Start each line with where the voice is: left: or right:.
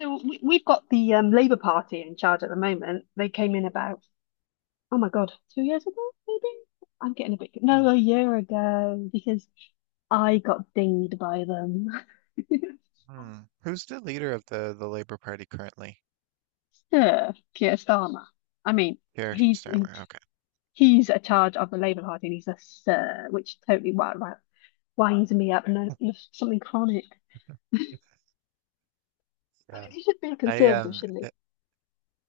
left: So we've got the Labour Party in charge at the moment. They came in about, oh my God, 2 years ago, maybe? I'm getting a bit,
right: Hmm.
left: no, a year ago, because I got dinged by them.
right: Hmm. Who's the leader of the Labour Party currently?
left: Sir Keir Starmer. I mean,
right: Keir
left: he's
right: Starmer. Okay.
left: he's a charge of the Labour Party and he's a sir, which totally winds me up. No, no, something chronic. I
right: Yeah.
left: mean, he should be a
right: I
left: conservative,
right: um.
left: shouldn't he?
right: i-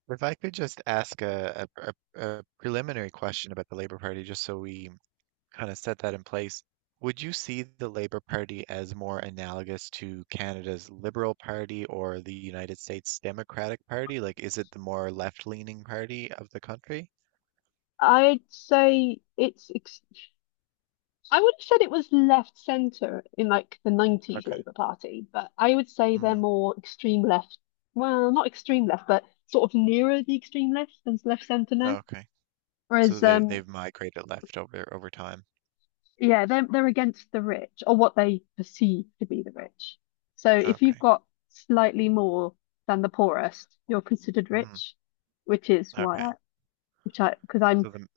right: If I could just ask a preliminary question about the Labour Party, just so we kind of set that in place, would you see the Labour Party as more analogous to Canada's Liberal Party or the United States Democratic Party? Like, is it the more left-leaning party of the country?
left: I'd say it's ex I would have said it was left centre in like the 90s
right: Okay.
left: Labour Party, but I would say they're
right: Hmm.
left: more extreme left. Well, not extreme left, but sort of nearer the extreme left than left centre now.
right: Okay. So
left: Whereas,
right: they've they've migrated left over time.
left: yeah, they're against the rich or what they perceive to be the rich. So if you've
right: Okay.
left: got slightly more than the poorest, you're considered
right: Hmm.
left: rich, which is why
right: Okay.
left: I, which because I'm
right: So the,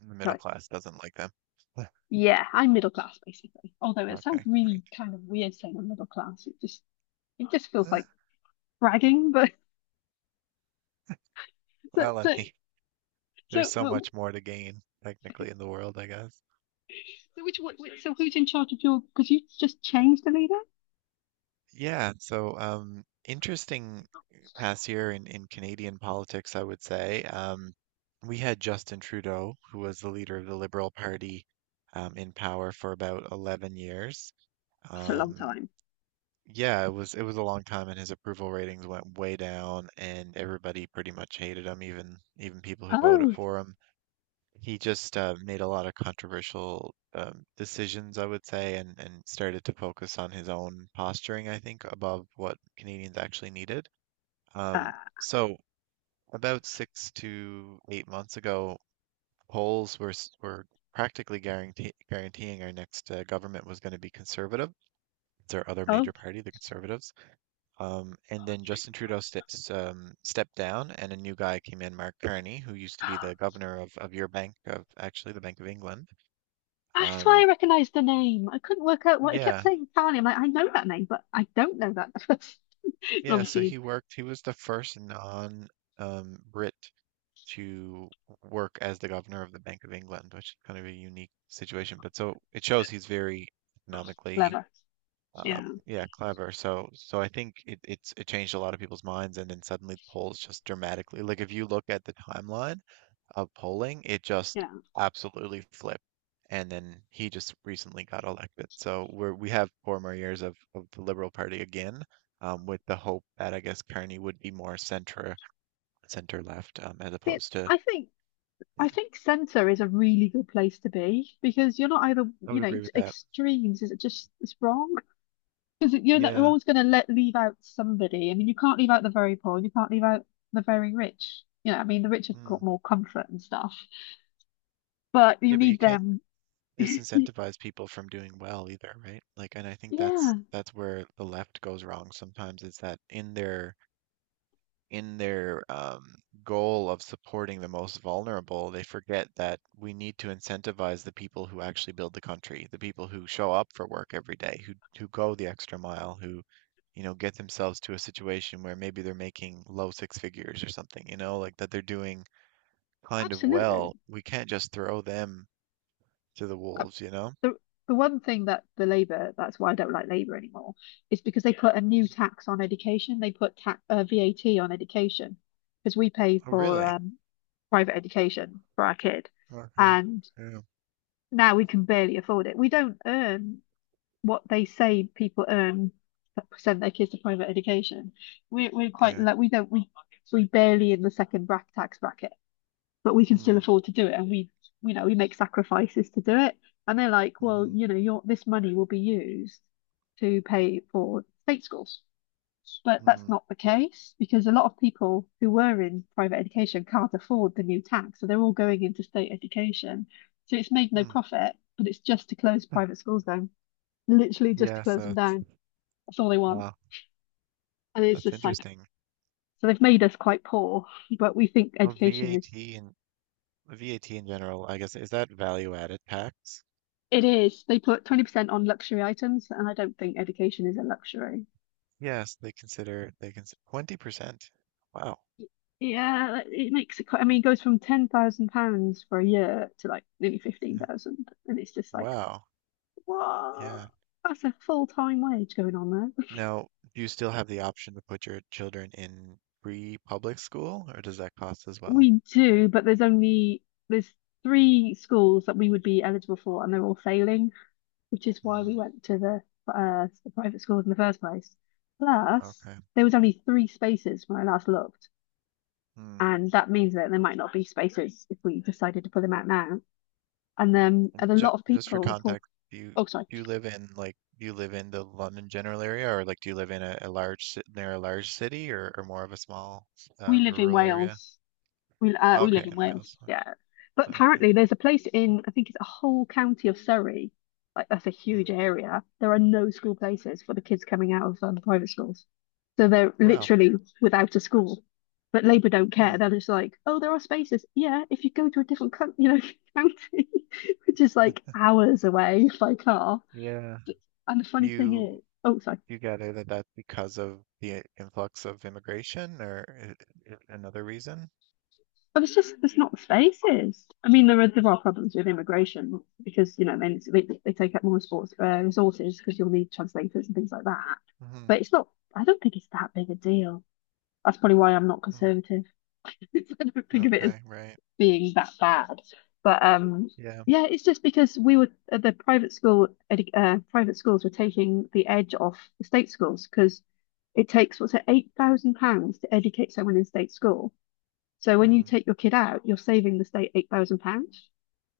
right: the middle
left: sorry,
right: class doesn't like them.
left: yeah, I'm middle class basically. Although it sounds
right: Okay,
left: really
right: great.
left: kind of weird saying I'm middle class, it just feels
right: Uh,
left: like bragging, but so
right: Well, I
left: so
right: mean, there's so
left: so,
right: much more to gain technically in the world, I guess.
left: so which what so who's in charge of your? Because you just changed the leader.
right: Yeah, so interesting past year in Canadian politics, I would say. We had Justin Trudeau, who was the leader of the Liberal Party, in power for about 11 years.
left: That's a long
right: Um,
left: time.
right: yeah, it was a long time, and his approval ratings went way down, and everybody pretty much hated him, even people who voted
left: Oh,
right: for him. He just made a lot of controversial decisions, I would say, and started to focus on his own posturing, I think, above what Canadians actually needed.
left: uh,
right: So about 6 to 8 months ago, polls were practically guaranteeing our next government was going to be conservative. It's our other
left: oh,
right: major party, the Conservatives. And then Justin Trudeau steps stepped down, and a new guy came in, Mark Carney, who used to be the governor of your bank, of actually the Bank of England.
left: that's why
right: Um,
left: I recognised the name. I couldn't work out what I kept
right: yeah,
left: saying. Tali, I'm like, I know that name, but I don't know that.
right: yeah. So
left: Obviously,
right: he worked. He was the first Brit to work as the governor of the Bank of England, which is kind of a unique situation. But so it shows he's very economically,
left: clever.
right: um,
left: Yeah,
right: yeah, clever. So I think it changed a lot of people's minds, and then suddenly the polls just dramatically. Like if you look at the timeline of polling, it just
left: yeah.
right: absolutely flipped. And then he just recently got elected. So we have 4 more years of the Liberal Party again, with the hope that I guess Carney would be more center left, as
left: See,
right: opposed to.
left: I
right: Yeah,
left: think centre is a really good place to be because you're not either,
right: I
left: you
right: would
left: know,
right: agree
left: it's
right: with that.
left: extremes is it just it's wrong. Because you're not, you're
right: Yeah.
left: always going to let leave out somebody. I mean, you can't leave out the very poor, and you can't leave out the very rich. You know, I mean, the rich have got
right: Mm.
left: more comfort and stuff, but you
right: Yeah, but you
left: need
right: can't
left: them.
right: disincentivize people from doing well either, right? Like, and I think that's
left: Yeah,
right: that's where the left goes wrong sometimes is that in their goal of supporting the most vulnerable, they forget that we need to incentivize the people who actually build the country, the people who show up for work every day, who go the extra mile, who, get themselves to a situation where maybe they're making low six figures or something, like that they're doing kind of
left: absolutely.
right: well. We can't just throw them to the
left: Uh,
right: wolves, you know?
left: The the one thing that the Labour, that's why I don't like Labour anymore, is because they put a new
right: Mm.
left: tax on education. They put tax, VAT on education because we pay
right: Oh,
left: for
right: really?
left: private education for our kid,
right: Okay.
left: and
right: Yeah.
left: now we can barely afford it. We don't earn what they say people earn that send their kids to private education. We're quite
right: Yeah.
left: like we don't we barely in the second bracket tax bracket, but we can
right: Hmm.
left: still afford to do it, and we you know we make sacrifices to do it. And they're like, well,
right: Mm-hmm.
left: you know, your this money will be used to pay for state schools, but that's
right: Hmm.
left: not the case because a lot of people who were in private education can't afford the new tax, so they're all going into state education. So it's made no
right: Hmm.
left: profit, but it's just to close private schools down literally just to
right: Yes,
left: close them
right: that's
left: down. That's all they want.
right: wow.
left: And it's
right: That's
left: just like,
right: interesting.
left: so they've made us quite poor, but we think
right: Oh,
left: education is,
right: VAT and VAT in general, I guess, is that value added tax?
left: it is. They put 20% on luxury items, and I don't think education is a luxury.
right: Yes, they consider 20%. Wow.
left: Yeah, like, it makes it quite, I mean, it goes from £10,000 for a year to like nearly
right: Yeah.
left: 15,000. And it's just like,
right: Wow.
left: whoa,
right: Yeah.
left: that's a full-time wage going on there.
right: Now, do you still have the option to put your children in free public school, or does that cost as well?
left: We do, but there's only, there's three schools that we would be eligible for, and they're all failing, which is why
right: Hmm.
left: we went to the private schools in the first place. Plus,
right: Okay.
left: there was only three spaces when I last looked,
right: Hmm.
left: and that means that there might not be spaces if we decided to put them out now. And then and a
right: Ju
left: lot of
right: just for
left: people report.
right: context,
left: Oh, sorry,
right: do you live in like do you live in the London general area, or like do you live in a near a large city, or more of a small
left: we live in
right: rural area?
left: Wales, we
right: Okay,
left: live in
right: in Wales.
left: Wales, yeah. But
right: Okay.
left: apparently, there's a place in I think it's a whole county of Surrey, like that's a
right: Hmm.
left: huge area. There are no school places for the kids coming out of private schools, so they're
right: Wow.
left: literally without a school. But Labour don't
right: Hmm.
left: care. They're just like, oh, there are spaces. Yeah, if you go to a different coun you know, county, which is like hours away by car.
right: Yeah.
left: And the funny thing
right: You
left: is, oh, sorry.
right: you got out of that. That's because of the influx of immigration or another reason?
left: But it's just there's not spaces. I mean, there are problems with immigration because you know then they take up more sports resources because you'll need translators and things like that.
right: Hmm.
left: But it's not. I don't think it's that big a deal. That's probably why I'm not
right: Mm.
left: conservative. I don't think of it as
right: Okay, right.
left: being that bad. But
right: Yeah.
left: yeah, it's just because we were the private school edu- private schools were taking the edge off the state schools because it takes what's it £8,000 to educate someone in state school, so when you
right: Hmm.
left: take your kid out, you're saving the state £8,000,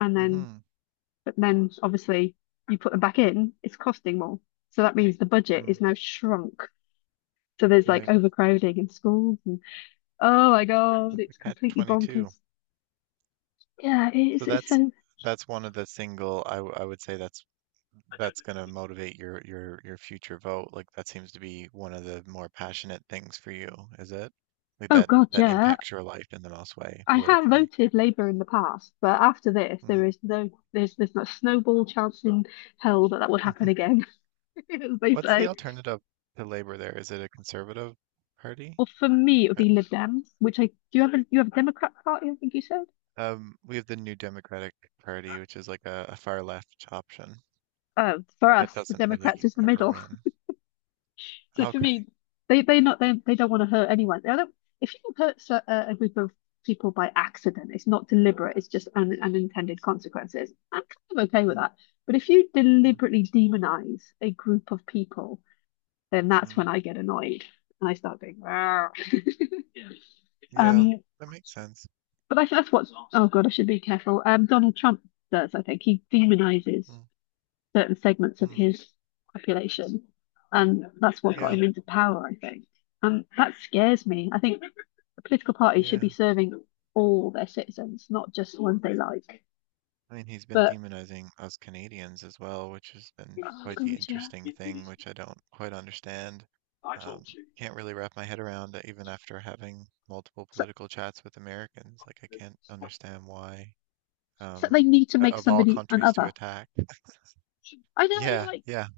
left: and then
right: Mm-hmm.
left: but then obviously you put them back in, it's costing more. So that means the budget is
right: Mm.
left: now shrunk. So there's like
right: Right.
left: overcrowding in schools, and oh my God,
right: That's a
left: it's
right: catch
left: completely bonkers.
right: 22.
left: Yeah,
right: So
left: it's it's
right: that's
left: so.
right: that's one of the I would say that's going to motivate your future vote. Like that seems to be one of the more passionate things for you, is it? Like
left: Oh
right: that
left: God,
right: that
left: yeah.
right: impacts your life in the most way
left: I have
right: politically.
left: voted Labour in the past, but after this,
right: Mm.
left: there's no snowball chance in hell that that would happen again, as they
right: What's the
left: say.
right: alternative to Labor there? Is it a conservative party?
left: Well, for me, it would
right: Uh,
left: be Lib Dems, which I do you have a Democrat Party, I think you said?
right: We have the New Democratic Party, which is like a far left option
left: uh, for
right: that
left: us, the
right: doesn't
left: Democrats
right: really
left: is the
right: ever
left: middle.
right: win.
left: So for
right: Okay.
left: me, they not they, they don't want to hurt anyone. They don't, if you hurt a group of people by accident, it's not deliberate. It's just unintended consequences. I'm kind of okay with
right: Mm,
left: that. But if you
right: mm,
left: deliberately demonize a group of people, then that's
right: mm.
left: when I get annoyed and I start being rare.
right: Yeah,
left: Um,
right: that makes sense.
left: but I think that's what. Oh God, I should be careful. Donald Trump does. I think he demonizes
right: Mm,
left: certain segments of
right: mm.
left: his population. And that's what got
right: Yeah,
left: him into power, I think. And that scares me. I think a political party should
right: yeah.
left: be serving all their citizens, not just the ones they like.
right: I mean, he's been
left: But
right: demonizing us Canadians as well, which has been
left: oh
right: quite the
left: god, yeah.
right: interesting thing, which I don't quite understand. Um, can't really wrap my head around that even after having multiple
left: So,
right: political chats with Americans. Like, I can't understand why,
left: so they
right: um,
left: need to make
right: of all
left: somebody an
right: countries to
left: other.
right: attack.
left: I know you're
right: Yeah,
left: like
right: yeah,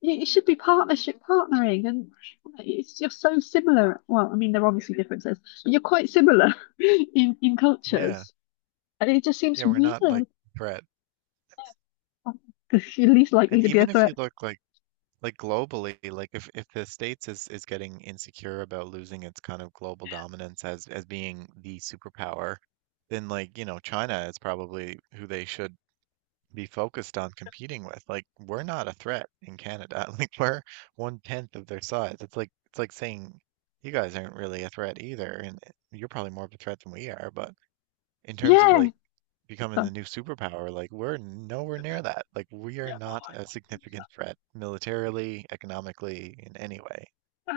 left: it should be partnership partnering and it's you're so similar. Well, I mean there are obviously differences, but you're quite similar in
right: yeah,
left: cultures. And it just seems
right: yeah, we're not like
left: weird.
right: threat.
left: Oh, 'cause you're least likely
right: And
left: to be a
right: even if
left: threat.
right: you look like globally, like if the States is getting insecure about losing its kind of global dominance as being the superpower, then like, China is probably who they should be focused on competing with. Like we're not a threat in Canada. Like we're one tenth of their size. It's like saying you guys aren't really a threat either, and you're probably more of a threat than we are, but in terms of
left: Yeah,
right: like becoming the
left: so
right: new superpower, like we're nowhere near that. Like we are not a significant threat militarily, economically, in any way.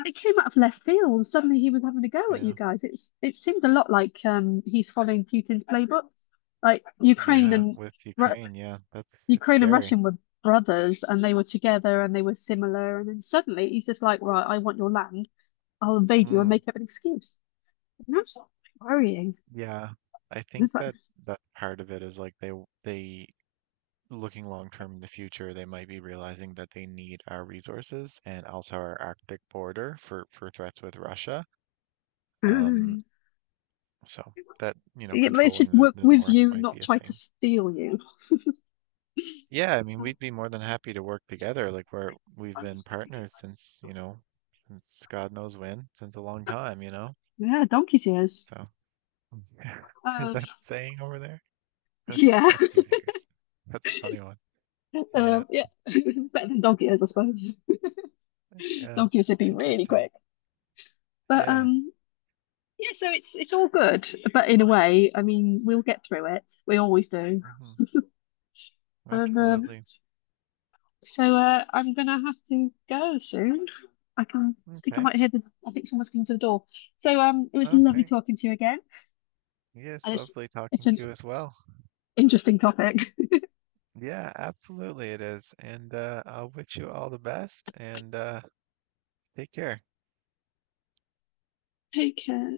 left: it came out of left field, and suddenly he was having a go at you
right: Yeah.
left: guys. It's it seemed a lot like he's following Putin's playbook. Like
right: Yeah, with
left: Ru-
right: Ukraine, yeah, that's it's
left: Ukraine and
right: scary.
left: Russian were brothers, and they were together, and they were similar. And then suddenly he's just like, right, I want your land. I'll invade you and
right: Mm,
left: make up an excuse. And that's worrying.
right: yeah. I
left: It's
right: think
left: like,
right: that part of it is like they looking long term in the future, they might be realizing that they need our resources and also our Arctic border for threats with Russia. Um,
left: mm.
right: so that,
left: Yeah, they should
right: controlling the
left: work
right: the
left: with
right: north
left: you,
right: might be
left: not
right: a
left: try to
right: thing.
left: steal you.
right: Yeah, I mean, we'd be more than happy to work together. Like we've been partners since, since God knows when, since a long time.
left: Yeah, donkey's ears.
right: So is
left: Uh,
right: that saying over there?
left: yeah,
right: On These years. That's a funny one.
left: uh,
right: Yeah,
left: yeah, better than donkey ears, I suppose.
right: yeah,
left: Dog years would be
right: that's
left: really
right: interesting.
left: quick. But
right: Yeah.
left: yeah, so it's all good. But in a way, I mean, we'll get through it. We always do.
right: Hmm.
left: And
right: Absolutely.
left: so I'm gonna have to go soon. I think I
right: Okay,
left: might hear the. I think someone's coming to the door. So it was lovely
right: okay.
left: talking to you again,
right: Yes,
left: and it's
right: lovely
left: it's
right: talking
left: an
right: to you as well.
left: interesting topic.
right: Yeah, absolutely it is. And I'll wish you all the best and take care.
left: Take care.